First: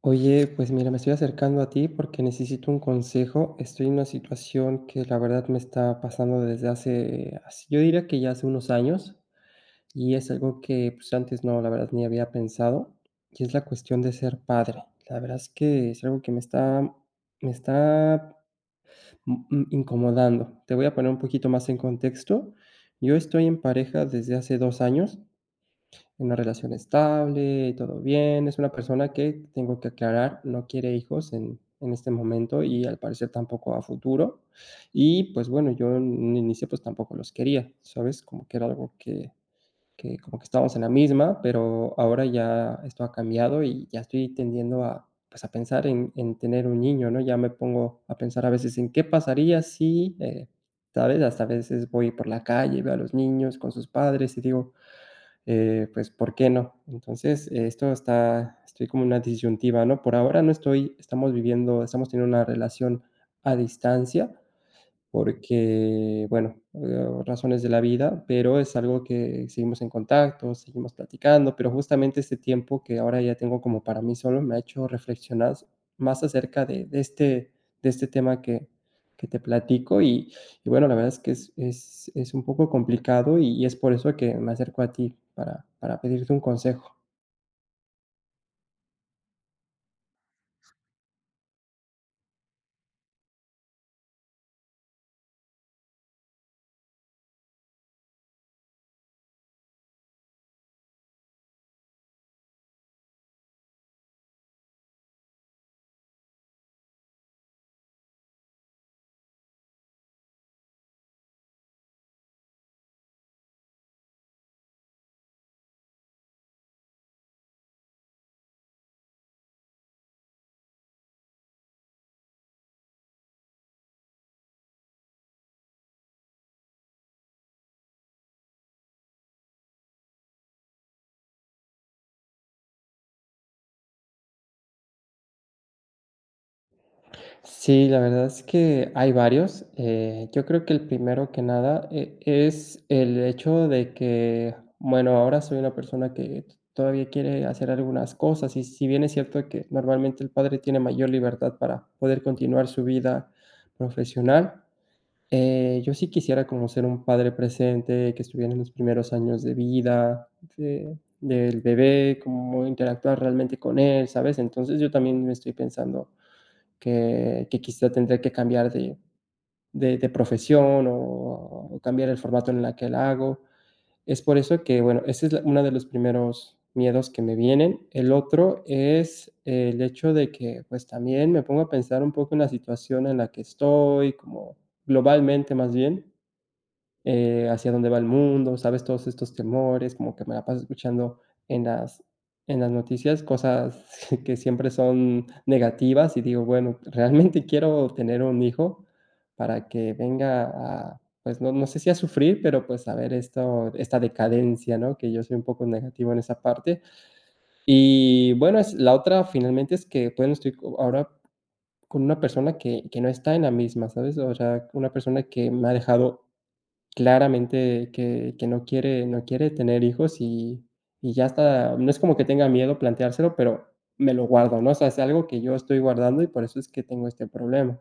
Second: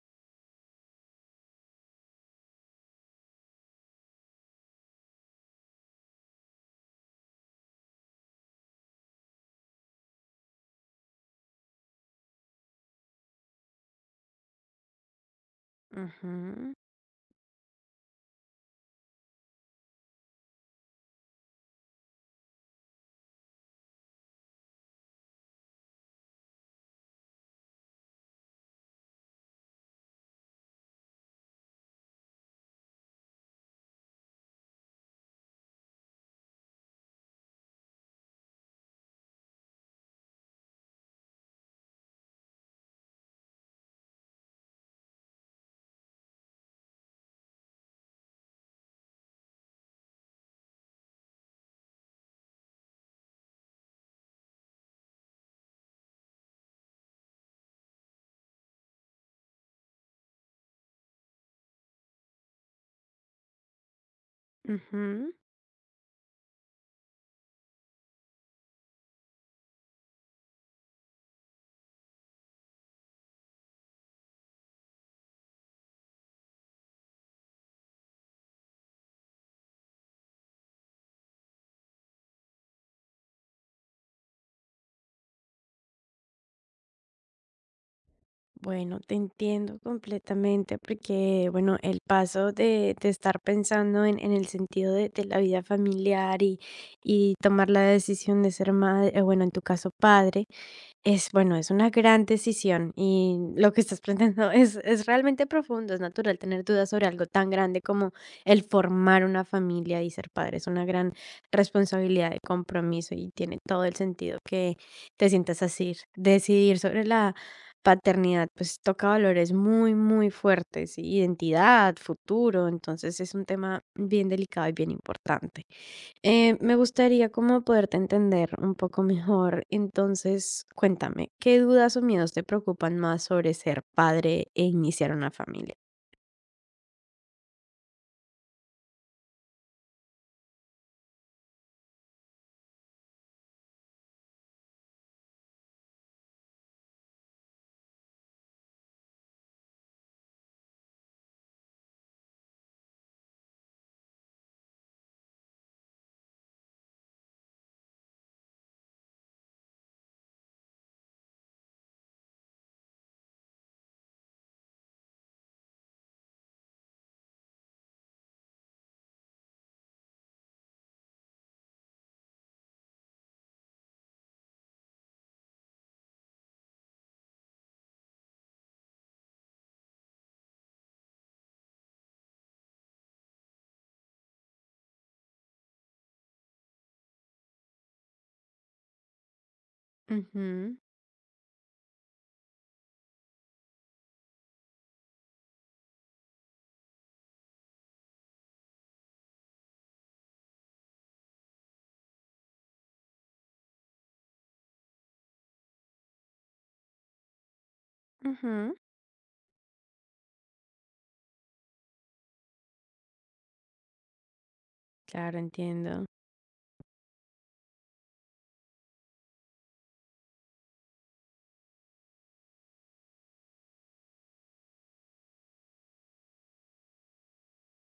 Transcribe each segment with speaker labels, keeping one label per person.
Speaker 1: Oye, pues mira, me estoy acercando a ti porque necesito un consejo. Estoy en una situación que la verdad me está pasando desde hace, yo diría que ya hace unos años, y es algo que pues antes no, la verdad ni había pensado, y es la cuestión de ser padre. La verdad es que es algo que me
Speaker 2: Ujú,
Speaker 1: está, me está incomodando. Te voy a poner un poquito más en contexto. Yo estoy en pareja desde hace 2 años. Una relación estable, todo bien. Es una persona que, tengo que aclarar, no quiere hijos en este momento y, al parecer, tampoco a futuro. Y, pues, bueno, yo en un inicio, pues, tampoco los quería, ¿sabes? Como que era algo que como que estábamos en la misma, pero ahora ya esto ha cambiado y ya estoy tendiendo a, pues, a pensar en tener un niño, ¿no? Ya me pongo a pensar a veces en qué pasaría si, ¿sabes? Hasta a veces voy por la calle, veo a los niños con sus padres y digo: pues, ¿por qué no? Entonces, estoy como en una disyuntiva, ¿no? Por ahora no estoy estamos teniendo una relación a distancia,
Speaker 2: ujú.
Speaker 1: porque, bueno, razones de la vida, pero es algo que seguimos en contacto, seguimos platicando, pero justamente este tiempo que ahora ya tengo como para mí solo me ha hecho reflexionar más acerca de este tema que te platico y bueno, la verdad es que es un poco complicado y es por eso que me acerco a ti para pedirte un consejo.
Speaker 2: Bueno, te entiendo completamente porque, bueno, el paso de estar pensando en el sentido de la vida familiar y tomar la decisión de ser madre, bueno, en tu caso padre. Es bueno, es una gran decisión y lo que estás planteando es realmente profundo. Es natural tener dudas sobre algo tan grande como el formar una familia y ser padre. Es una gran responsabilidad y compromiso y tiene todo el sentido que te sientas así. Decidir sobre la paternidad, pues toca valores muy, muy fuertes, identidad, futuro. Entonces es un tema bien delicado y bien importante. Me gustaría como poderte entender un poco mejor. Entonces, cuéntame, ¿qué dudas o miedos te preocupan más sobre ser padre e iniciar una familia?
Speaker 1: Sí, la verdad es que hay varios. Yo creo que el primero que nada es el hecho de que, bueno, ahora soy una persona que todavía quiere hacer algunas cosas y si bien es cierto que normalmente el padre tiene mayor libertad para poder continuar su vida profesional, yo sí quisiera conocer un padre presente que estuviera en los primeros años de vida del bebé, cómo interactuar realmente con él, ¿sabes? Entonces yo también me estoy pensando que quizá tendré que cambiar de profesión o cambiar el formato en la que la hago. Es por eso que, bueno, ese es la una de los primeros miedos que me vienen. El otro es el hecho de que, pues, también me pongo a pensar un poco en la situación en la que estoy, como globalmente, más bien hacia dónde va el mundo, ¿sabes? Todos estos temores, como que me la paso
Speaker 2: Ujú,
Speaker 1: escuchando en las en las noticias cosas que siempre son negativas y digo, bueno, realmente quiero tener un hijo para que venga a, pues, no sé si a sufrir, pero, pues, a ver esto esta decadencia, ¿no? Que yo soy un poco negativo en esa parte. Y bueno, es
Speaker 2: ujú.
Speaker 1: la otra finalmente es que, bueno, estoy co ahora con una persona que no está en la misma, ¿sabes? O sea, una persona
Speaker 2: Claro,
Speaker 1: que me ha
Speaker 2: entiendo.
Speaker 1: dejado claramente que no quiere tener hijos y ya está, no es como que tenga miedo planteárselo, pero me lo guardo, ¿no? O sea, es algo que yo estoy guardando y por eso es que tengo este problema.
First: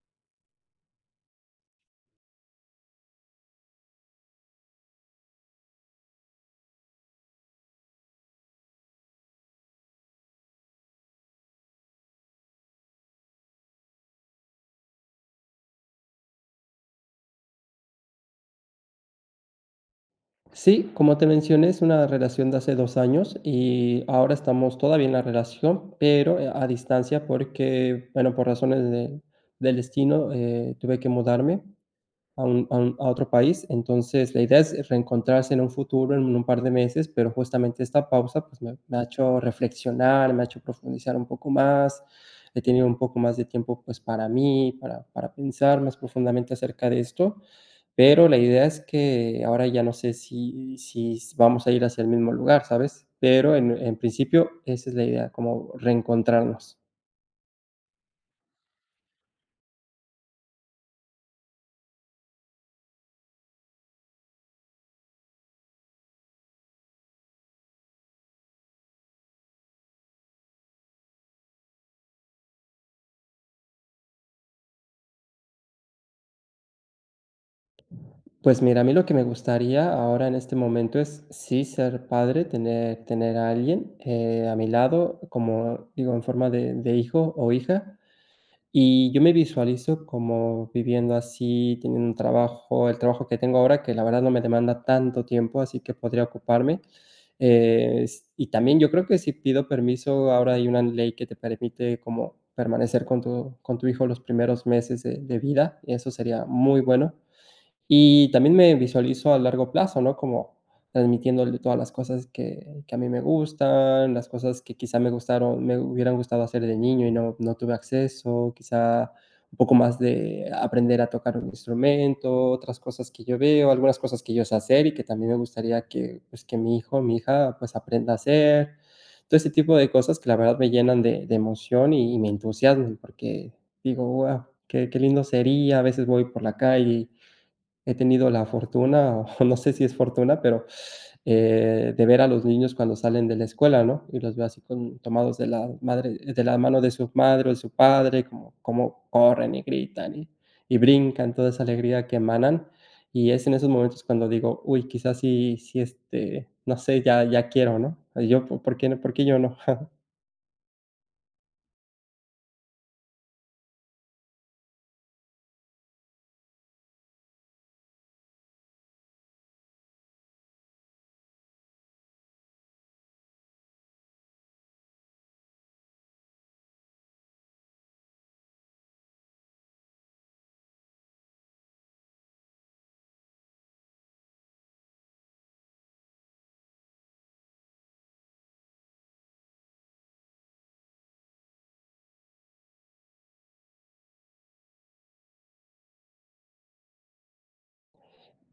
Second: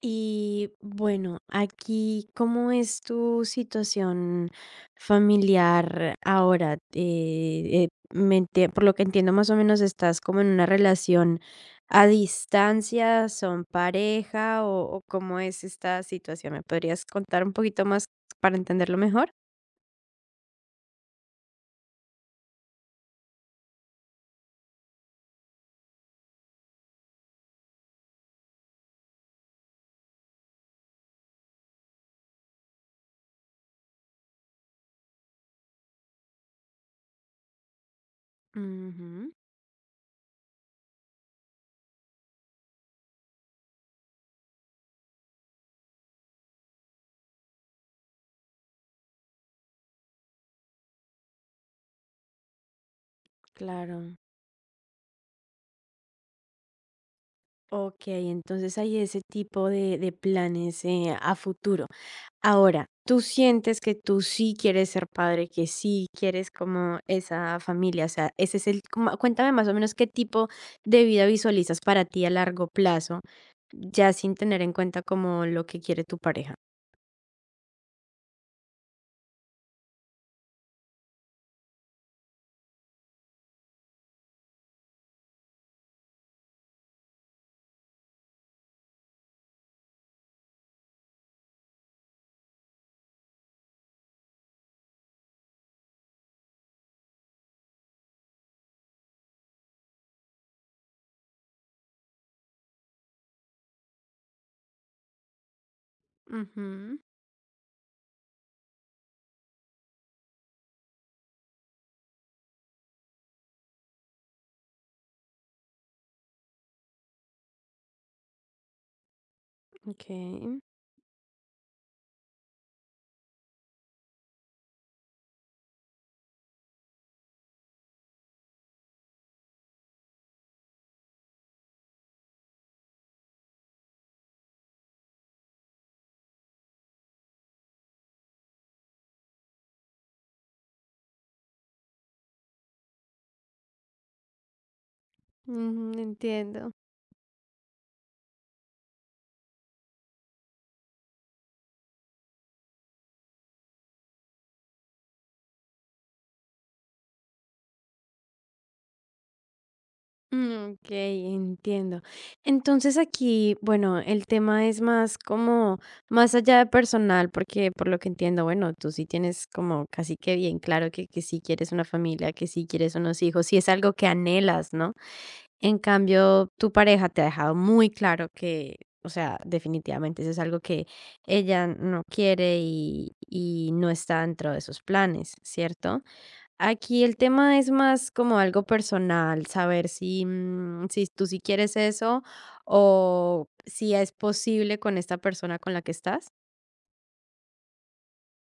Speaker 2: Y bueno, aquí, ¿cómo es tu situación familiar ahora? Me enti- por lo que entiendo, más o menos estás como en una relación a distancia, son pareja o cómo es esta situación. ¿Me podrías contar un poquito más para entenderlo mejor?
Speaker 1: Sí, como te mencioné, es una relación de hace 2 años y ahora estamos todavía en la relación, pero, a distancia porque, bueno, por razones de del destino, tuve que mudarme a otro país. Entonces, la idea es reencontrarse en un futuro, en un par de meses, pero justamente esta pausa pues me ha
Speaker 2: Ujú,
Speaker 1: hecho reflexionar, me ha hecho profundizar un poco más. He tenido un poco más de tiempo pues para mí, para pensar más profundamente acerca de esto, pero la idea es que ahora ya no sé si vamos a ir hacia el mismo lugar, ¿sabes? Pero en
Speaker 2: claro.
Speaker 1: principio esa es la idea, como reencontrarnos.
Speaker 2: Ok, entonces hay ese tipo de planes a futuro. Ahora, tú sientes que tú sí quieres ser padre, que sí quieres como esa familia, o sea, ese es el, como- cuéntame más o menos qué tipo de vida visualizas para ti a largo plazo, ya sin tener en cuenta como lo que quiere tu pareja.
Speaker 1: Pues mira, a mí lo que me gustaría ahora en este momento es sí ser padre, tener a alguien, a mi lado, como digo, en forma de hijo o hija. Y yo me visualizo como viviendo así, teniendo un trabajo, el trabajo que tengo ahora, que la verdad no me demanda tanto tiempo, así que podría ocuparme. S y también yo creo que si pido permiso, ahora hay una ley que te permite como permanecer con tu hijo los primeros meses de vida, y eso sería muy
Speaker 2: Ujú.
Speaker 1: bueno. Y también me visualizo a largo plazo, ¿no? Como transmitiéndole todas las cosas que a mí me gustan, las cosas que quizá me hubieran gustado hacer de niño y no tuve acceso, quizá un poco más
Speaker 2: Ok,
Speaker 1: de aprender a tocar un instrumento, otras cosas que yo veo, algunas cosas que yo sé hacer y que también me gustaría que, pues, que mi hijo, mi hija, pues, aprenda a hacer. Todo ese tipo de cosas que la verdad me llenan de emoción y me entusiasman, porque digo: "Guau, qué lindo sería". A veces voy por la calle. He tenido la fortuna, o no sé si es fortuna, pero, de ver a los niños cuando salen de la escuela, ¿no? Y los veo así con tomados
Speaker 2: ujú,
Speaker 1: de la
Speaker 2: entiendo.
Speaker 1: mano de su madre o de su padre, como corren y gritan y brincan, toda esa alegría que emanan. Y es en esos momentos cuando digo: "Uy, quizás sí sí, este, no sé, ya ya quiero", ¿no? Yo, por qué yo no?
Speaker 2: Mm, ok, entiendo. Entonces aquí, bueno, el tema es más como, más allá de personal, porque por lo que entiendo, bueno, tú sí tienes como casi que bien claro que sí quieres una familia, que sí quieres unos hijos, sí es algo que anhelas, ¿no? En cambio, tu pareja te ha dejado muy claro que, o sea, definitivamente eso es algo que ella no quiere y no está dentro de sus planes, ¿cierto? Aquí el tema es más como algo personal, saber si, mm, si tú sí quieres eso o si es posible con esta persona con la que estás.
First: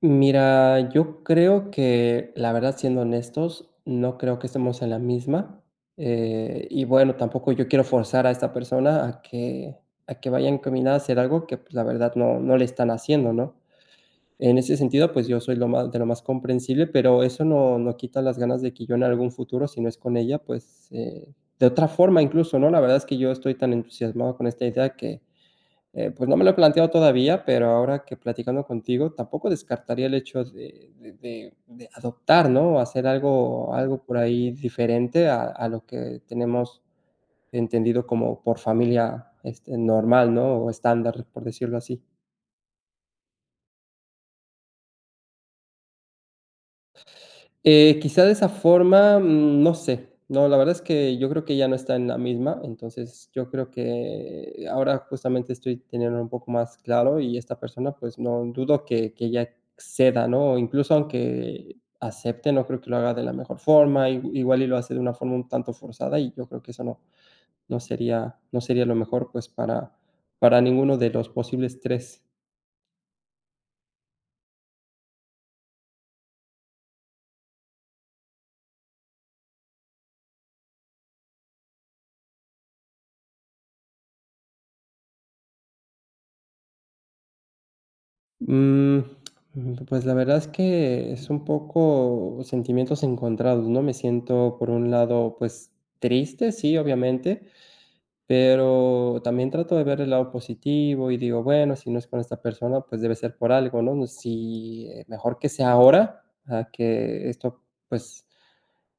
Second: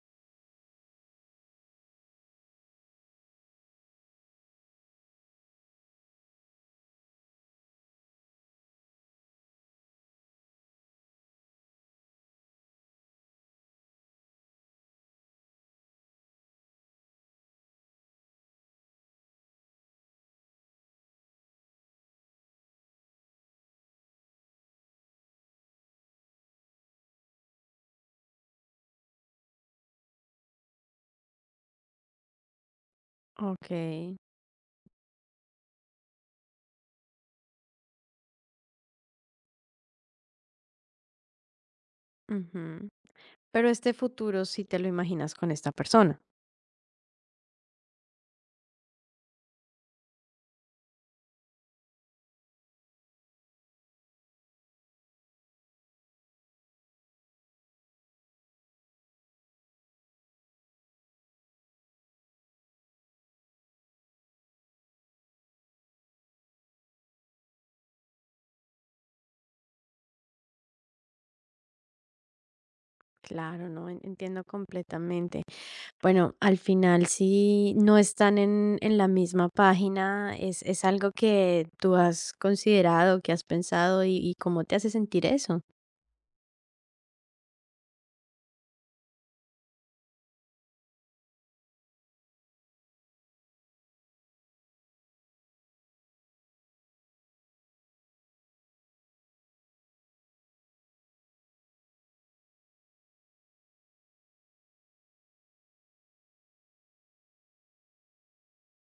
Speaker 1: Mira, yo creo que, la verdad, siendo honestos, no creo que estemos en la misma. Y bueno, tampoco yo quiero forzar a esta persona a que vaya encaminada a hacer algo que, pues, la verdad no le están haciendo, ¿no? En ese sentido, pues yo soy lo más, de lo más comprensible, pero eso no quita las ganas de que yo en algún futuro, si no es con ella, pues de otra forma incluso, ¿no? La verdad es que yo estoy tan entusiasmado con esta idea que pues no me lo he planteado todavía, pero ahora que platicando contigo, tampoco descartaría el hecho de adoptar, ¿no? O hacer
Speaker 2: Ok.
Speaker 1: algo por ahí diferente a lo que tenemos entendido como por familia, este, normal, ¿no? O estándar, por decirlo así.
Speaker 2: Ujú. Pero este futuro sí te lo imaginas con esta persona.
Speaker 1: Quizá de esa forma, no sé. No, la verdad es que yo creo que ya no está en la misma, entonces yo creo que ahora justamente estoy teniendo un poco más claro y esta persona, pues no dudo que ya ceda, ¿no? Incluso aunque acepte, no creo que lo haga de la mejor forma, igual y lo hace de una forma un tanto forzada y yo creo que eso no sería lo mejor pues para ninguno de los posibles tres.
Speaker 2: Claro, no. En- entiendo completamente. Bueno, al final si no están en la misma página, es algo que tú has considerado, que has pensado y cómo te hace sentir eso.
Speaker 1: Mm, pues la verdad es que es un poco sentimientos encontrados, ¿no? Me siento por un lado, pues triste, sí, obviamente, pero también trato de ver el lado positivo y digo, bueno, si no es con esta persona, pues debe ser por algo, ¿no? Si mejor que sea ahora, a que esto pues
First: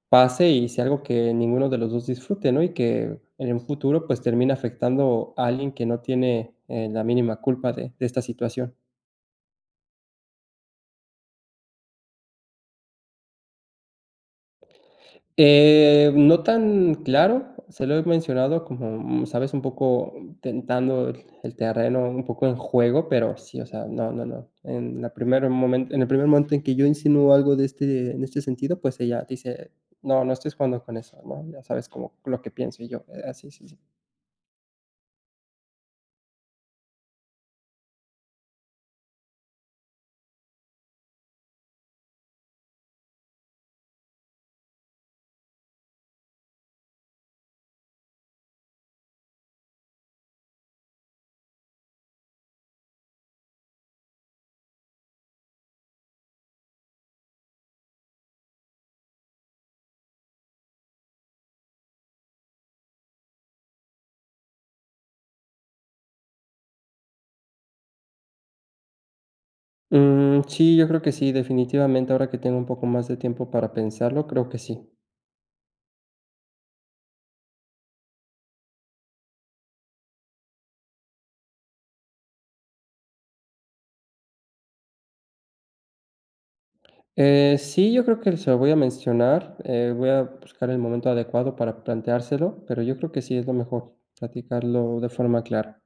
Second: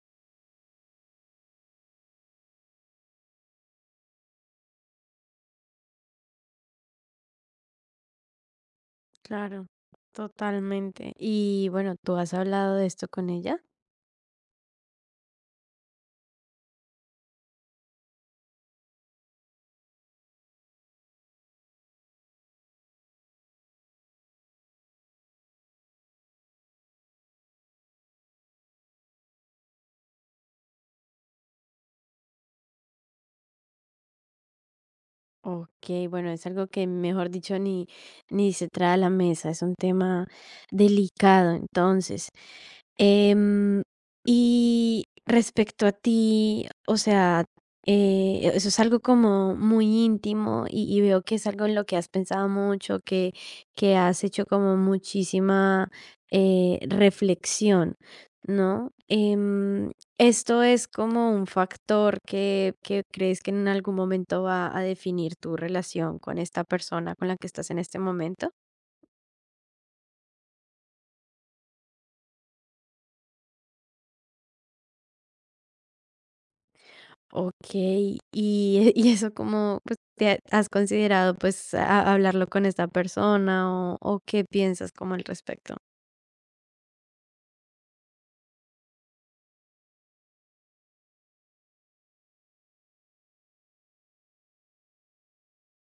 Speaker 1: pase y sea algo que ninguno de los dos disfrute, ¿no? Y que en un futuro pues termine afectando a alguien que no tiene la mínima culpa de esta situación.
Speaker 2: Claro, totalmente. Y bueno, ¿tú has hablado de esto con ella?
Speaker 1: No tan claro, se lo he mencionado como, sabes, un poco tentando el terreno, un poco en juego, pero sí, o sea, no, no, no. En el primer momento en que yo insinúo algo de este en este sentido, pues ella dice: "No, no estés jugando con eso", ¿no? Ya sabes como lo que pienso y yo, así, sí, sí, sí.
Speaker 2: Ok, bueno, es algo que, mejor dicho, ni, ni se trae a la mesa, es un tema delicado, entonces. Em, y respecto a ti, o sea, eso es algo como muy íntimo y veo que es algo en lo que has pensado mucho, que has hecho como muchísima reflexión, ¿no? ¿Esto es como un factor que crees que en algún momento va a definir tu relación con esta persona con la que estás en este momento?
Speaker 1: Mm, sí, yo creo que sí, definitivamente, ahora que tengo un poco más de tiempo para pensarlo, creo que sí.
Speaker 2: Ok, y, y eso como pues, te ha- has considerado pues a- hablarlo con esta persona o qué piensas como al respecto?
Speaker 1: Sí, yo creo que se lo voy a mencionar, voy a buscar el momento adecuado para planteárselo, pero yo creo que sí es lo mejor, platicarlo de forma clara.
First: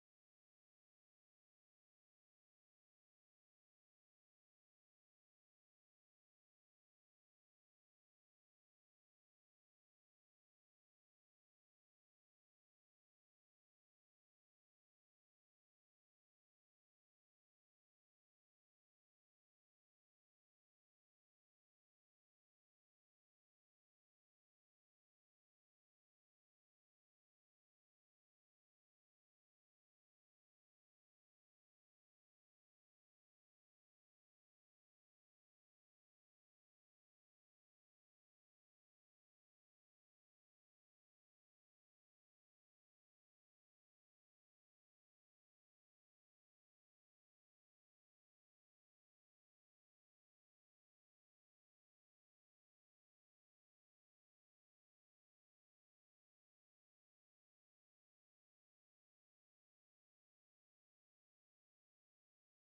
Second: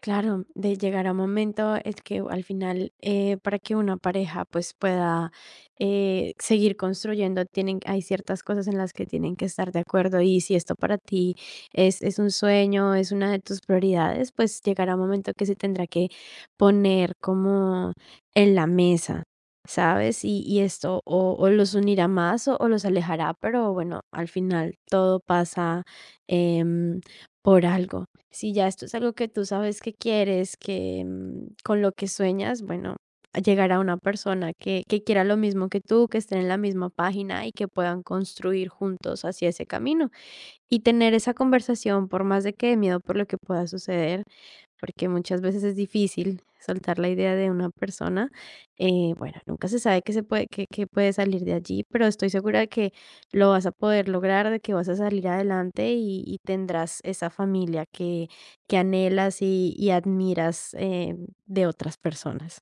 Speaker 2: Claro, de llegar a un momento es que al final, para que una pareja pues pueda seguir construyendo, tienen, hay ciertas cosas en las que tienen que estar de acuerdo y si esto para ti es un sueño, es una de tus prioridades, pues llegará un momento que se tendrá que poner como en la mesa, ¿sabes? Y esto o los unirá más o los alejará, pero bueno, al final todo pasa em, por algo. Si ya esto es algo que tú sabes que quieres, que, mm, con lo que sueñas, bueno, a llegar a una persona que quiera lo mismo que tú, que estén en la misma página y que puedan construir juntos hacia ese camino y tener esa conversación por más de que miedo por lo que pueda suceder, porque muchas veces es difícil soltar la idea de una persona. Bueno, nunca se sabe qué se puede, qué, qué puede salir de allí, pero estoy segura de que lo vas a poder lograr, de que vas a salir adelante y tendrás esa familia que anhelas y admiras de otras personas.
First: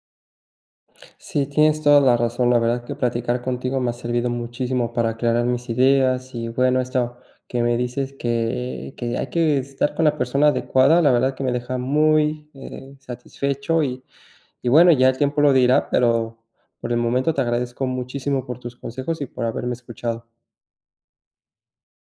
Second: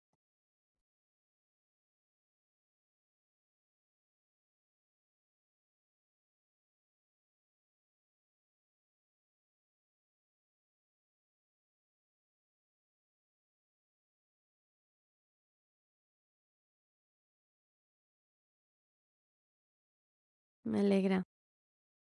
Speaker 1: Sí, tienes toda la razón, la verdad que platicar contigo me ha servido muchísimo para aclarar mis ideas y bueno, esto que me dices que hay que estar con la persona adecuada, la verdad que me deja muy satisfecho y bueno, ya el tiempo lo dirá, pero por el momento te agradezco muchísimo por tus consejos y por haberme escuchado.
Speaker 2: Me alegra.